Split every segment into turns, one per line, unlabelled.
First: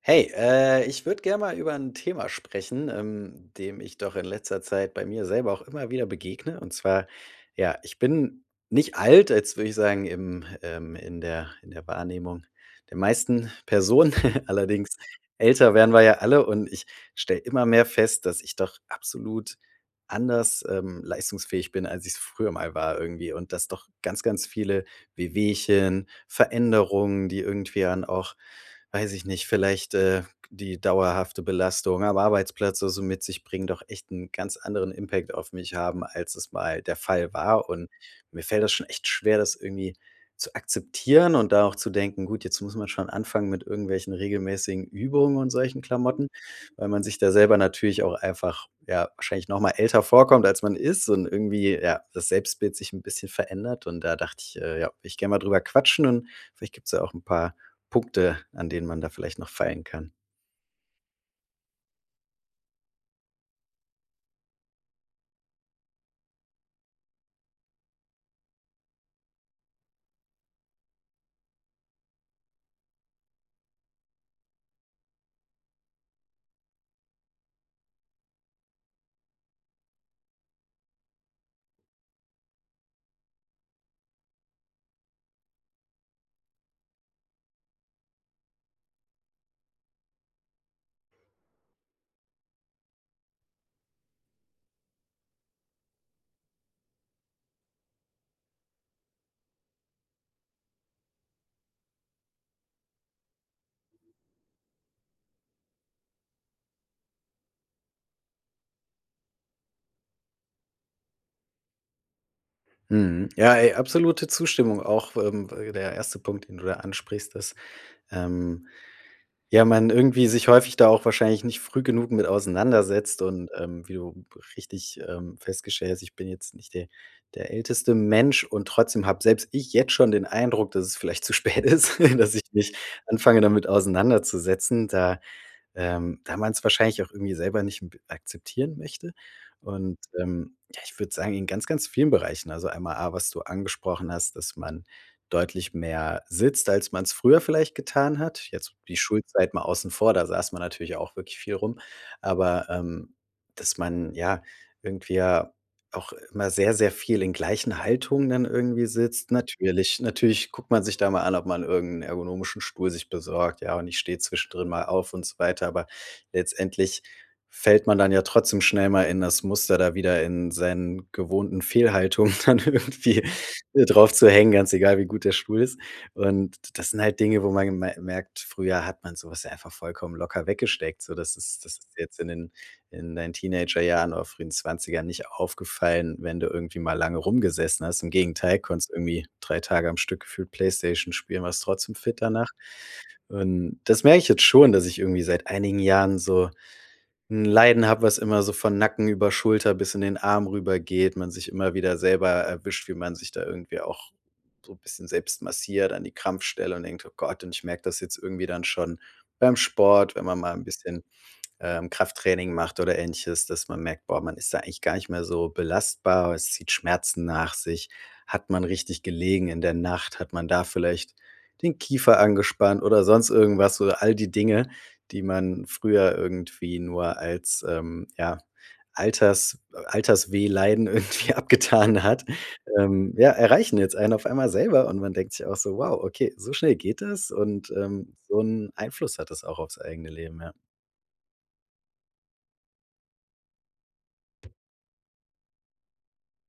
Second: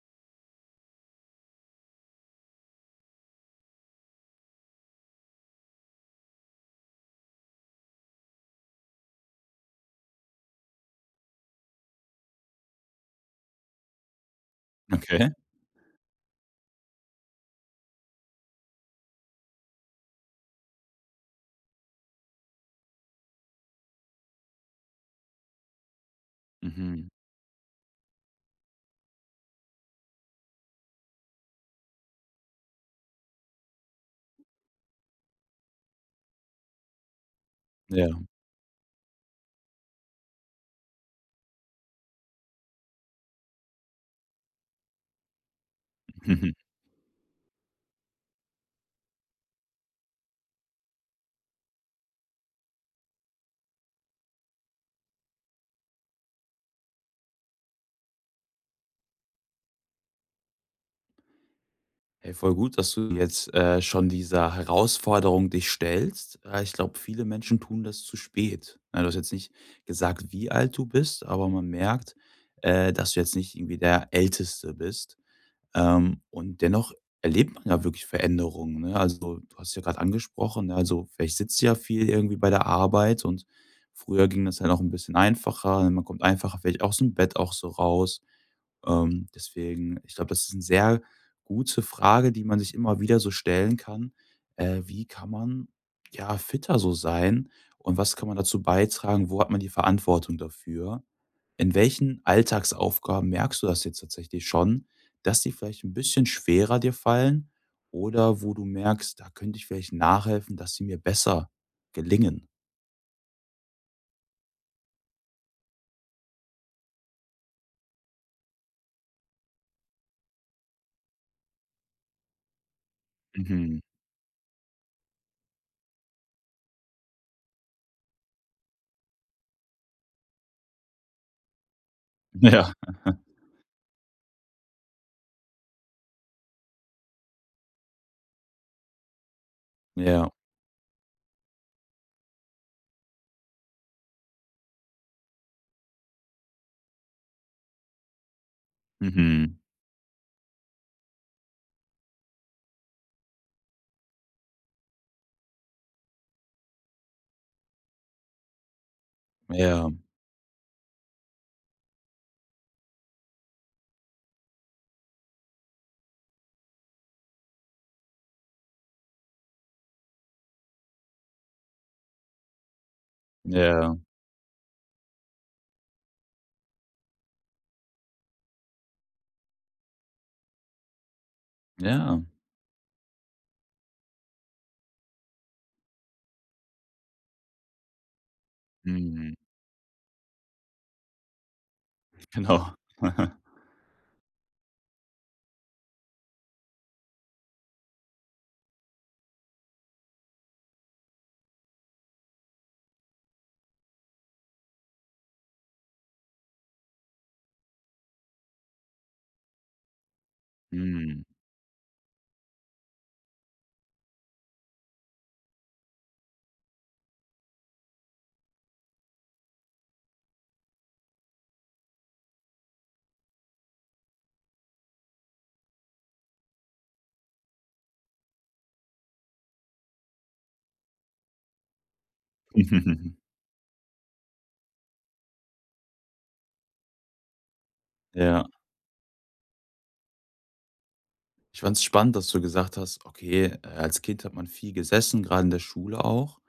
Hey, ich würde gerne mal über ein Thema sprechen, dem ich doch in letzter Zeit bei mir selber auch immer wieder begegne. Und zwar, ja, ich bin nicht alt, jetzt würde ich sagen, im in der Wahrnehmung der meisten Personen. Allerdings
Okay.
älter werden wir ja alle und ich stelle immer mehr fest, dass ich doch absolut anders, leistungsfähig bin, als ich's früher mal war irgendwie, und dass doch ganz, ganz viele Wehwehchen,
Mhm.
Veränderungen, die irgendwie dann auch, weiß ich nicht, vielleicht, die dauerhafte Belastung am Arbeitsplatz oder so mit sich bringen, doch echt einen ganz anderen Impact auf mich haben, als es mal der Fall war. Und
Ja.
mir fällt das schon echt schwer, das irgendwie zu akzeptieren und da auch zu denken: „Gut, jetzt muss man schon anfangen mit irgendwelchen regelmäßigen Übungen und solchen Klamotten“,
Mhm.
weil man sich da selber natürlich auch einfach, ja, wahrscheinlich noch mal älter vorkommt, als man ist, und irgendwie, ja, das Selbstbild sich ein bisschen verändert. Und da dachte ich, ja, ich gerne mal drüber quatschen und vielleicht gibt's ja auch ein paar Punkte, an denen man da vielleicht noch feilen kann.
Hey, voll gut, dass du jetzt, schon dieser Herausforderung dich stellst. Ich glaube, viele Menschen tun das zu spät. Ne, du hast jetzt nicht gesagt, wie alt du bist, aber man merkt, dass du jetzt nicht irgendwie der Älteste bist. Und dennoch erlebt man ja wirklich Veränderungen, ne? Also, du hast ja gerade angesprochen, ne, also, vielleicht sitzt du ja viel irgendwie bei der Arbeit und früher ging das ja noch ein bisschen einfacher. Ne? Man kommt einfacher vielleicht aus dem Bett auch so raus. Deswegen, ich glaube, das ist eine sehr gute Frage, die man sich immer wieder so stellen kann. Wie kann man, ja, fitter so sein und was kann man dazu beitragen? Wo hat man die Verantwortung dafür? In welchen Alltagsaufgaben merkst du das jetzt tatsächlich schon, dass die vielleicht ein bisschen schwerer dir fallen oder wo du merkst, da könnte ich vielleicht nachhelfen, dass sie mir besser gelingen?
Mhm. Ja, ey, absolute Zustimmung auch, der erste Punkt, den du da ansprichst, ist, ähm, ja, man irgendwie sich häufig da auch wahrscheinlich nicht früh genug mit auseinandersetzt und,
Mhm.
wie du richtig, festgestellt hast, ich bin jetzt nicht der älteste Mensch, und trotzdem habe selbst ich jetzt schon den Eindruck, dass es vielleicht zu spät ist, dass ich mich
Ja.
anfange, damit auseinanderzusetzen. Da man es wahrscheinlich auch irgendwie selber nicht m akzeptieren möchte. Und,
Ja.
ja, ich würde sagen, in ganz, ganz vielen Bereichen. Also einmal A, was du angesprochen hast, dass man deutlich mehr sitzt, als man es früher vielleicht getan hat. Jetzt die Schulzeit
Mhm.
mal außen vor, da saß man natürlich auch wirklich viel rum. Aber, dass man, ja, irgendwie ja auch immer sehr, sehr viel in gleichen Haltungen dann irgendwie sitzt.
Ja,
Natürlich guckt man sich da mal an, ob man irgend 'n ergonomischen Stuhl sich besorgt, ja, und ich stehe zwischendrin mal auf und so weiter, aber letztendlich fällt man dann ja trotzdem schnell mal in das Muster, da wieder in seinen gewohnten Fehlhaltungen dann irgendwie
ja,
drauf zu hängen, ganz egal, wie gut der Stuhl ist. Und das sind halt Dinge, wo man geme merkt, früher hat man sowas ja einfach vollkommen locker weggesteckt. So, das ist jetzt
ja.
in den in deinen Teenagerjahren oder frühen 20 nicht aufgefallen, wenn du irgendwie mal lange rumgesessen hast. Im Gegenteil, konntest irgendwie
Mhm.
3 Tage am Stück gefühlt Playstation spielen, warst trotzdem fit danach.
Genau.
Und das merke ich jetzt schon, dass ich irgendwie seit einigen Jahren so ein Leiden habe, was immer so von Nacken über Schulter bis in den Arm rübergeht. Man sich immer wieder selber erwischt, wie man sich da irgendwie auch so 'n bisschen selbst massiert an die Krampfstelle und denkt: „Oh Gott.“ Und ich merke das jetzt irgendwie dann schon beim Sport, wenn man mal ein bisschen
Mhm.
Krafttraining macht oder Ähnliches, dass man merkt: Boah, man ist da eigentlich gar nicht mehr so belastbar, es zieht Schmerzen nach sich. Hat man richtig gelegen in der Nacht? Hat man da vielleicht den Kiefer angespannt oder sonst irgendwas? So all die Dinge, die man früher irgendwie nur als, ja, Alters Alterswehleiden irgendwie abgetan hat, ja, erreichen jetzt einen auf einmal selber und man denkt sich auch so: „Wow, okay, so schnell geht das?“ Und, so
Ja.
'n Einfluss hat das auch aufs eigene Leben, ja.
Ich fand es spannend, dass du gesagt hast, okay, als Kind hat man viel gesessen, gerade in der Schule auch.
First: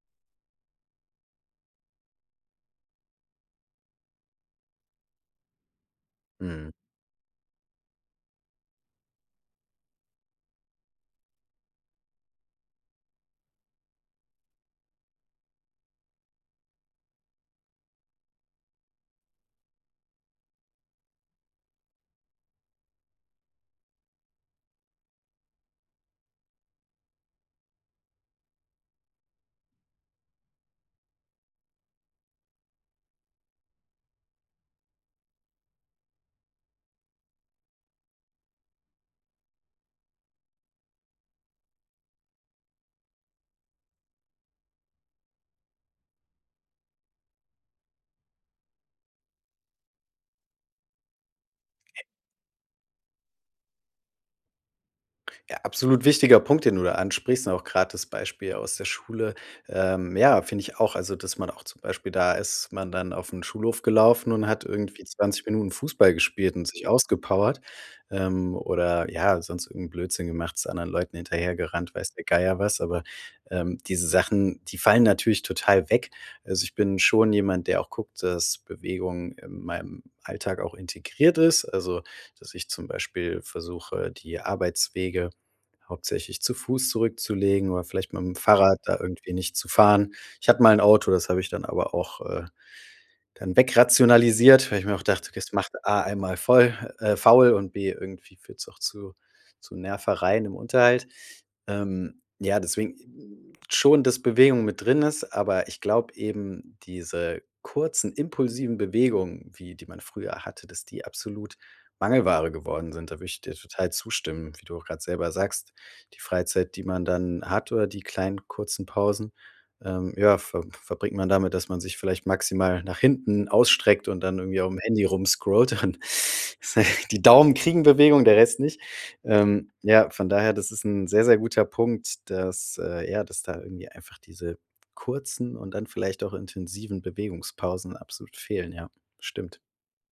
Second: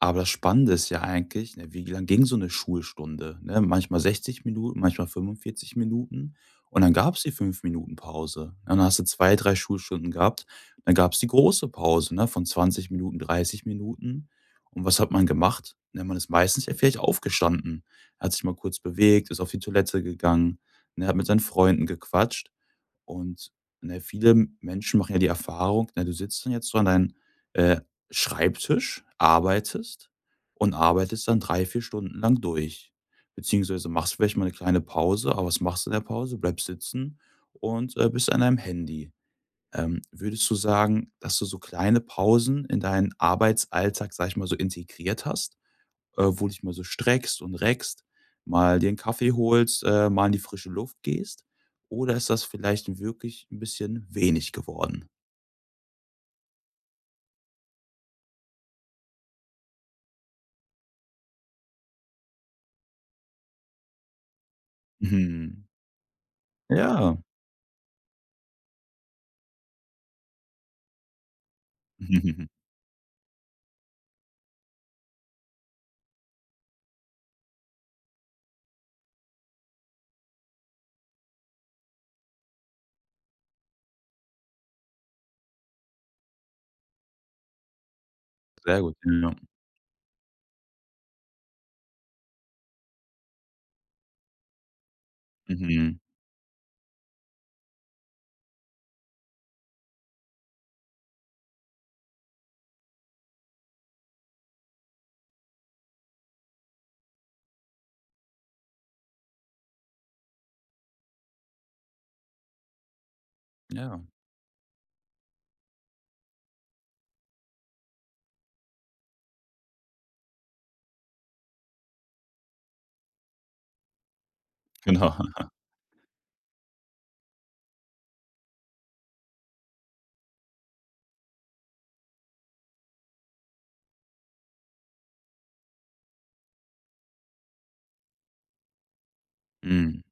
Aber das Spannende ist ja eigentlich, ne, wie lang ging so eine Schulstunde, ne? Manchmal 60 Minuten, manchmal 45 Minuten
Mhm.
und dann gab es die 5 Minuten Pause. Und dann hast du 2, 3 Schulstunden gehabt. Dann gab es die große Pause, ne, von 20 Minuten, 30 Minuten. Und was hat man gemacht? Ne, man ist meistens ja vielleicht aufgestanden, hat sich mal kurz bewegt, ist auf die Toilette gegangen, ne, hat mit seinen Freunden gequatscht und ne, viele Menschen machen ja die Erfahrung, ne, du sitzt dann jetzt so an deinem, äh, Schreibtisch, arbeitest und arbeitest dann 3, 4 Stunden lang durch. Beziehungsweise machst vielleicht mal eine kleine Pause, aber was machst du in der Pause? Du bleibst sitzen und bist an deinem Handy. Würdest du sagen, dass du so kleine Pausen in deinen Arbeitsalltag, sage ich mal, so integriert hast? Wo du dich mal so streckst und reckst, mal dir 'n Kaffee holst, mal in die frische Luft gehst? Oder ist das vielleicht wirklich ein bisschen wenig geworden?
Ja, absolut wichtiger Punkt, den du da ansprichst und auch gerade das Beispiel aus der Schule. Ja, finde ich auch, also, dass man auch zum Beispiel da ist man dann auf den Schulhof gelaufen und hat irgendwie 20
Mhm.
Minuten Fußball gespielt und sich
Ja.
ausgepowert, oder ja, sonst irgend Blödsinn gemacht, ist anderen Leuten hinterhergerannt, weiß der Geier was, aber, diese Sachen, die fallen natürlich total weg. Also, ich bin schon jemand, der auch guckt, dass Bewegung in meinem Alltag auch integriert ist, also, dass ich zum Beispiel versuche, die Arbeitswege hauptsächlich zu Fuß zurückzulegen oder vielleicht mit dem Fahrrad
Sehr gut,
da irgendwie
ja.
nicht zu fahren. Ich hatte mal ein Auto, das habe ich dann aber auch, dann wegrationalisiert, weil ich mir auch dachte: „Okay, das macht
Mhm.
A einmal voll faul, und B irgendwie führt es auch zu Nervereien im Unterhalt.“ ja, deswegen schon, dass Bewegung mit drin ist, aber ich glaube eben, diese kurzen, impulsiven Bewegungen, wie die man früher hatte, dass die absolut Mangelware geworden sind. Da würde ich dir total
Ja,
zustimmen, wie du auch grad selber sagst, die Freizeit, die man dann hat, oder die kleinen kurzen Pausen, ja, verbringt man damit, dass man sich vielleicht maximal nach hinten ausstreckt und dann irgendwie aufm Handy
genau.
rumscrollt und die Daumen kriegen Bewegung, der Rest nicht. Ja, von daher, das ist ein sehr, sehr guter Punkt, dass, ja, dass da irgendwie einfach diese kurzen und dann vielleicht auch intensiven Bewegungspausen absolut fehlen, ja, stimmt.
Mhm.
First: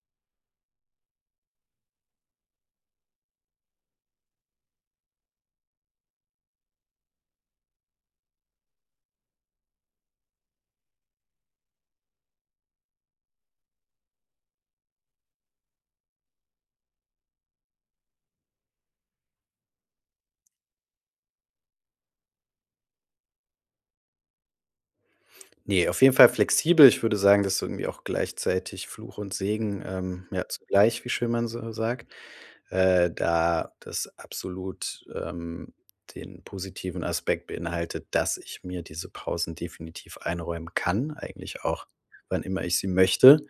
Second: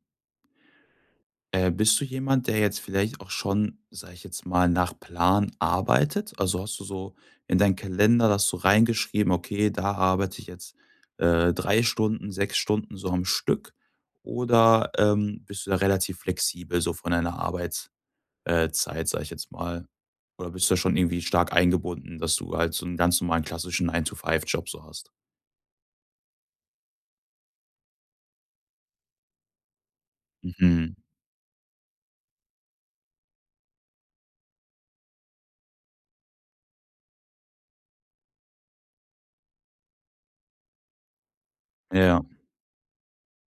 Bist du jemand, der jetzt vielleicht auch schon, sage ich jetzt mal, nach Plan arbeitet? Also hast du so in deinen Kalender das so reingeschrieben, okay, da arbeite ich jetzt 3 Stunden, 6 Stunden so am Stück? Oder bist du da relativ flexibel so von deiner Arbeitszeit, Zeit, sage ich jetzt mal? Oder bist du da schon irgendwie stark eingebunden, dass du halt so einen ganz normalen klassischen nine to five job so hast?
Ne, auf jeden Fall flexibel. Ich würde sagen, das ist irgendwie auch gleichzeitig Fluch und Segen, ja,
Mhm.
zugleich, wie schön man so sagt. Da das absolut, den positiven Aspekt beinhaltet, dass ich mir diese Pausen definitiv einräumen kann, eigentlich auch
Ja.
wann immer ich sie möchte.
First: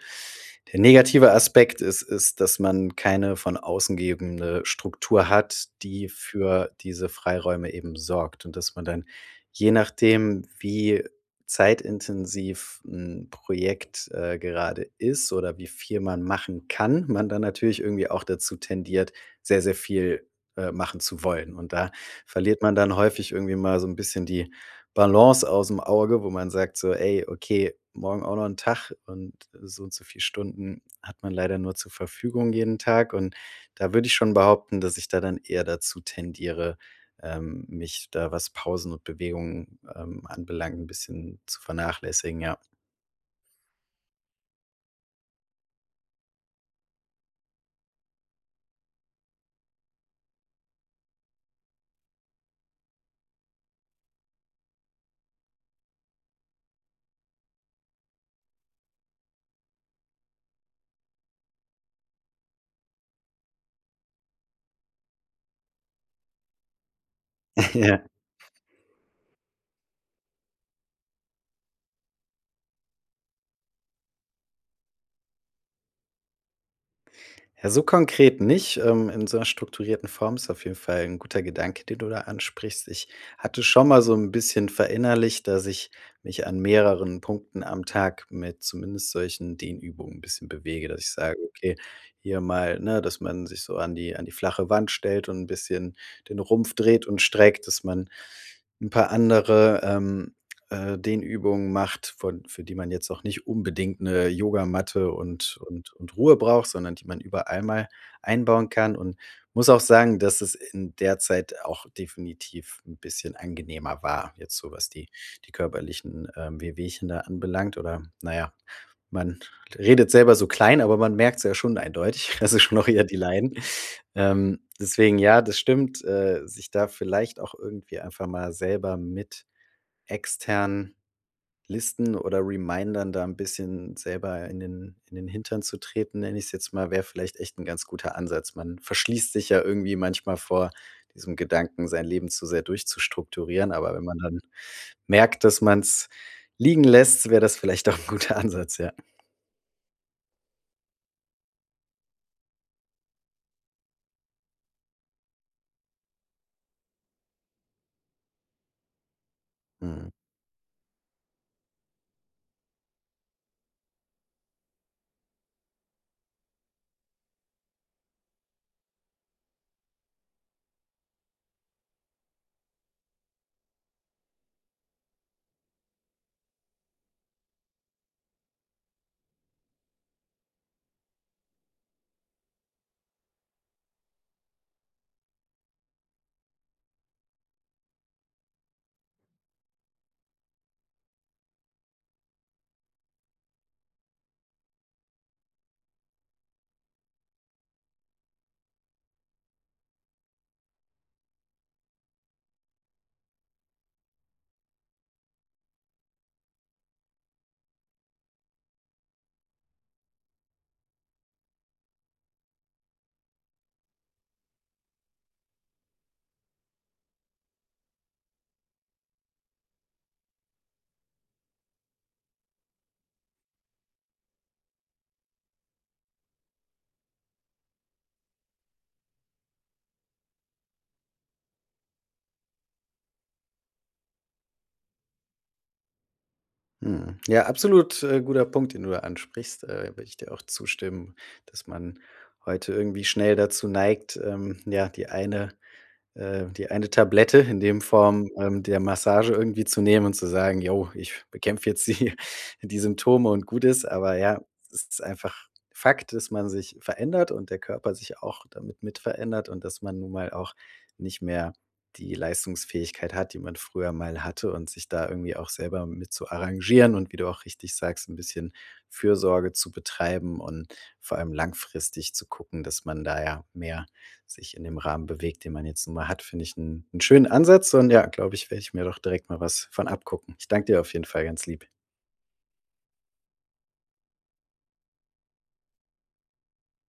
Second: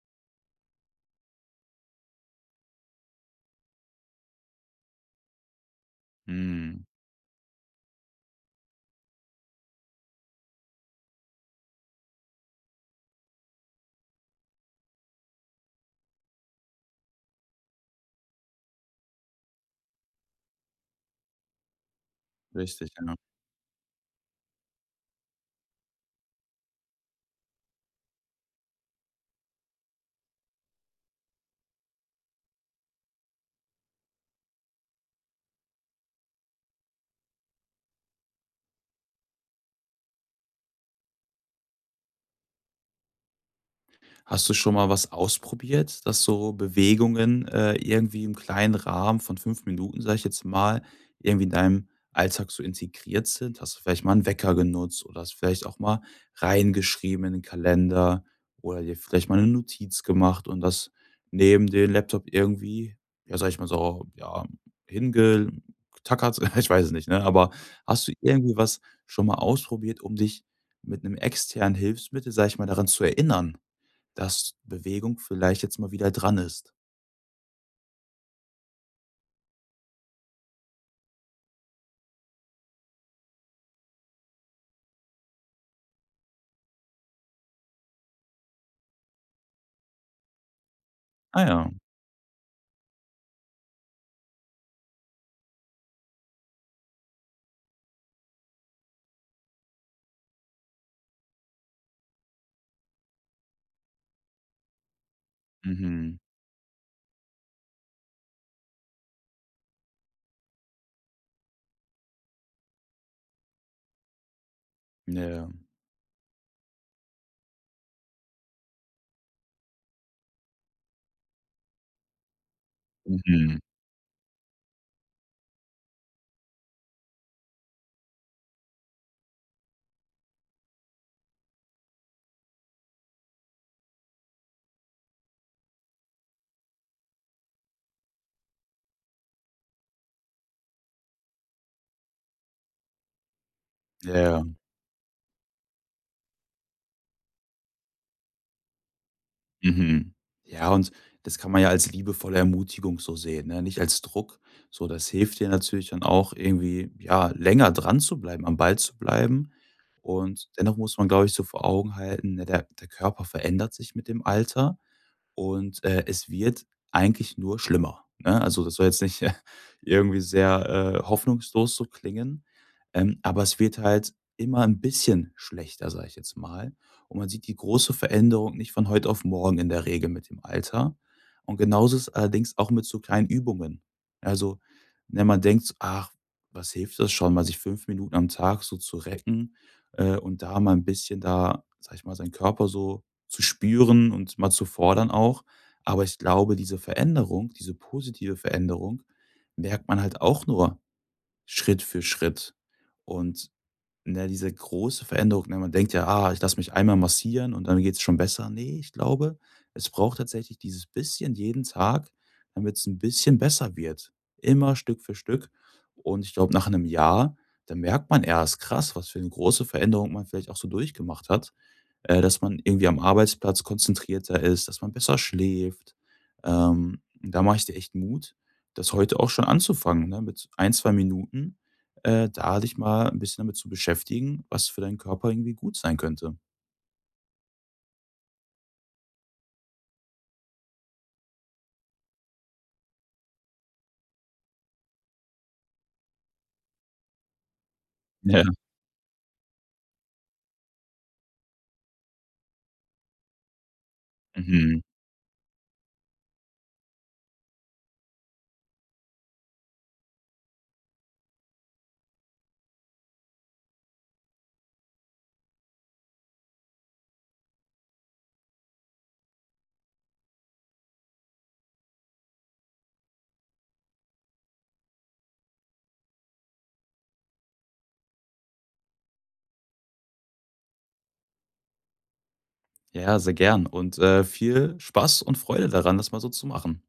Der negative Aspekt ist, dass man keine von außen gegebene Struktur hat, die für
Mhm.
diese Freiräume eben sorgt, und dass man dann, je nachdem, wie zeitintensiv ein Projekt, gerade ist oder wie viel man machen kann, man dann natürlich irgendwie auch dazu tendiert, sehr, sehr viel, machen zu wollen. Und da verliert man
Richtig,
dann
ja.
häufig irgendwie mal so ein bisschen die Balance aus dem Auge, wo man sagt so: „Ey, okay, morgen auch noch ein Tag, und so viel Stunden hat man leider nur zur Verfügung jeden Tag.“ Und da würde ich schon behaupten, dass ich da dann eher dazu tendiere, mich da, was Pausen und Bewegungen, anbelangt, ein bisschen zu vernachlässigen, ja.
Hast du schon mal was ausprobiert, dass so Bewegungen, irgendwie im kleinen Rahmen von 5 Minuten, sage ich jetzt mal, irgendwie in deinem Alltag so integriert sind? Hast du vielleicht mal einen Wecker genutzt oder hast vielleicht auch mal reingeschrieben in den Kalender oder dir vielleicht mal eine Notiz gemacht und das neben den Laptop irgendwie, ja, sage ich mal so, ja, hingetackert? Ich weiß es nicht, ne? Aber
Ja.
hast du irgendwie was schon mal ausprobiert, um dich mit einem externen Hilfsmittel, sage ich mal, daran zu erinnern? Dass Bewegung vielleicht jetzt mal wieder dran ist.
Ja, so konkret nicht. In so einer strukturierten Form ist auf jeden Fall ein guter Gedanke, den du da ansprichst. Ich hatte schon mal so ein bisschen verinnerlicht, dass ich mich an mehreren Punkten am Tag mit zumindest solchen Dehnübungen ein bisschen bewege, dass ich sage:
Ah ja.
„Okay, hier mal“, ne, dass man sich so an die flache Wand stellt und ein bisschen den Rumpf dreht und streckt, dass man ein paar andere, den Übungen macht, von für die man jetzt auch nicht unbedingt eine Yogamatte und und
Mhm.
Ruhe braucht, sondern die man überall mal einbauen kann, und muss auch sagen, dass es in der Zeit auch definitiv ein bisschen angenehmer war, jetzt so, was die
Ja.
körperlichen, Wehwehchen da anbelangt, oder naja, man redet selber so klein, aber man merkt es ja schon eindeutig, also schon auch eher die Leiden.
Mhm.
Deswegen ja, das stimmt, sich da vielleicht auch irgendwie einfach mal selber mit externen Listen oder Remindern da ein bisschen selber in den Hintern zu treten, nenne ich's jetzt mal, wäre vielleicht echt ein ganz guter Ansatz. Man verschließt sich ja irgendwie manchmal vor diesem Gedanken, sein Leben zu sehr durchzustrukturieren, aber wenn man dann
Ja.
merkt, dass man es liegen lässt, wäre das vielleicht auch ein guter Ansatz, ja.
Mhm. Ja, und das kann man ja als liebevolle Ermutigung so sehen, ne? Nicht als Druck. So, das hilft dir natürlich dann auch irgendwie, ja, länger dran zu bleiben, am Ball zu bleiben.
Mhm.
Und dennoch muss man, glaube ich, so vor Augen halten, ne, der Körper verändert sich mit dem Alter. Und es wird eigentlich nur schlimmer, ne? Also, das soll jetzt nicht irgendwie sehr, hoffnungslos so klingen, aber es wird halt immer ein bisschen schlechter, sage ich jetzt mal. Und man sieht die große Veränderung nicht von heute auf morgen in der Regel mit dem Alter. Und genauso ist es allerdings auch mit so kleinen Übungen. Also, wenn man denkt: so, „Ach, was hilft das schon, mal sich 5 Minuten am Tag so zu recken, und da mal ein bisschen da, sage ich mal, seinen Körper so zu spüren und mal zu fordern auch. Aber ich glaube, diese Veränderung, diese positive Veränderung, merkt man halt auch nur Schritt für Schritt. Und ne, diese große Veränderung, ne, man denkt ja, ah, ich lasse mich einmal massieren und dann geht es schon besser. Nee, ich glaube, es braucht tatsächlich dieses bisschen jeden Tag, damit es ein bisschen besser wird. Immer Stück für Stück. Und ich glaube, nach einem Jahr, da merkt man erst krass, was für eine große Veränderung man vielleicht auch so durchgemacht hat, dass man irgendwie am Arbeitsplatz konzentrierter ist, dass man besser schläft. Da mache ich dir echt Mut, das heute auch schon anzufangen, ne? Mit ein, zwei Minuten, da dich mal ein bisschen damit zu beschäftigen, was für deinen Körper irgendwie gut sein könnte.
Mhm. Ja, absolut, guter Punkt, den du da ansprichst. Würde ich dir auch zustimmen, dass man heute irgendwie schnell dazu neigt, ja, die eine Tablette in dem Form,
Ja,
der Massage irgendwie zu nehmen und zu sagen: „Jo, ich bekämpfe jetzt die die Symptome und gut ist.“ Aber ja,
mhm.
es ist einfach Fakt, dass man sich verändert und der Körper sich auch damit mit verändert und dass man nun mal auch nicht mehr die Leistungsfähigkeit hat, die man früher mal hatte, und sich da irgendwie auch selber mit zu arrangieren und, wie du auch richtig sagst, ein bisschen Fürsorge zu betreiben und vor allem langfristig zu gucken, dass man da ja mehr sich in dem Rahmen bewegt, den man jetzt nun mal hat, finde ich einen 'n schönen Ansatz, und ja, glaube ich, werde ich mir doch direkt mal was von abgucken. Ich danke dir auf jeden Fall ganz lieb.
Ja, sehr gern und viel Spaß und Freude daran, das mal so zu machen.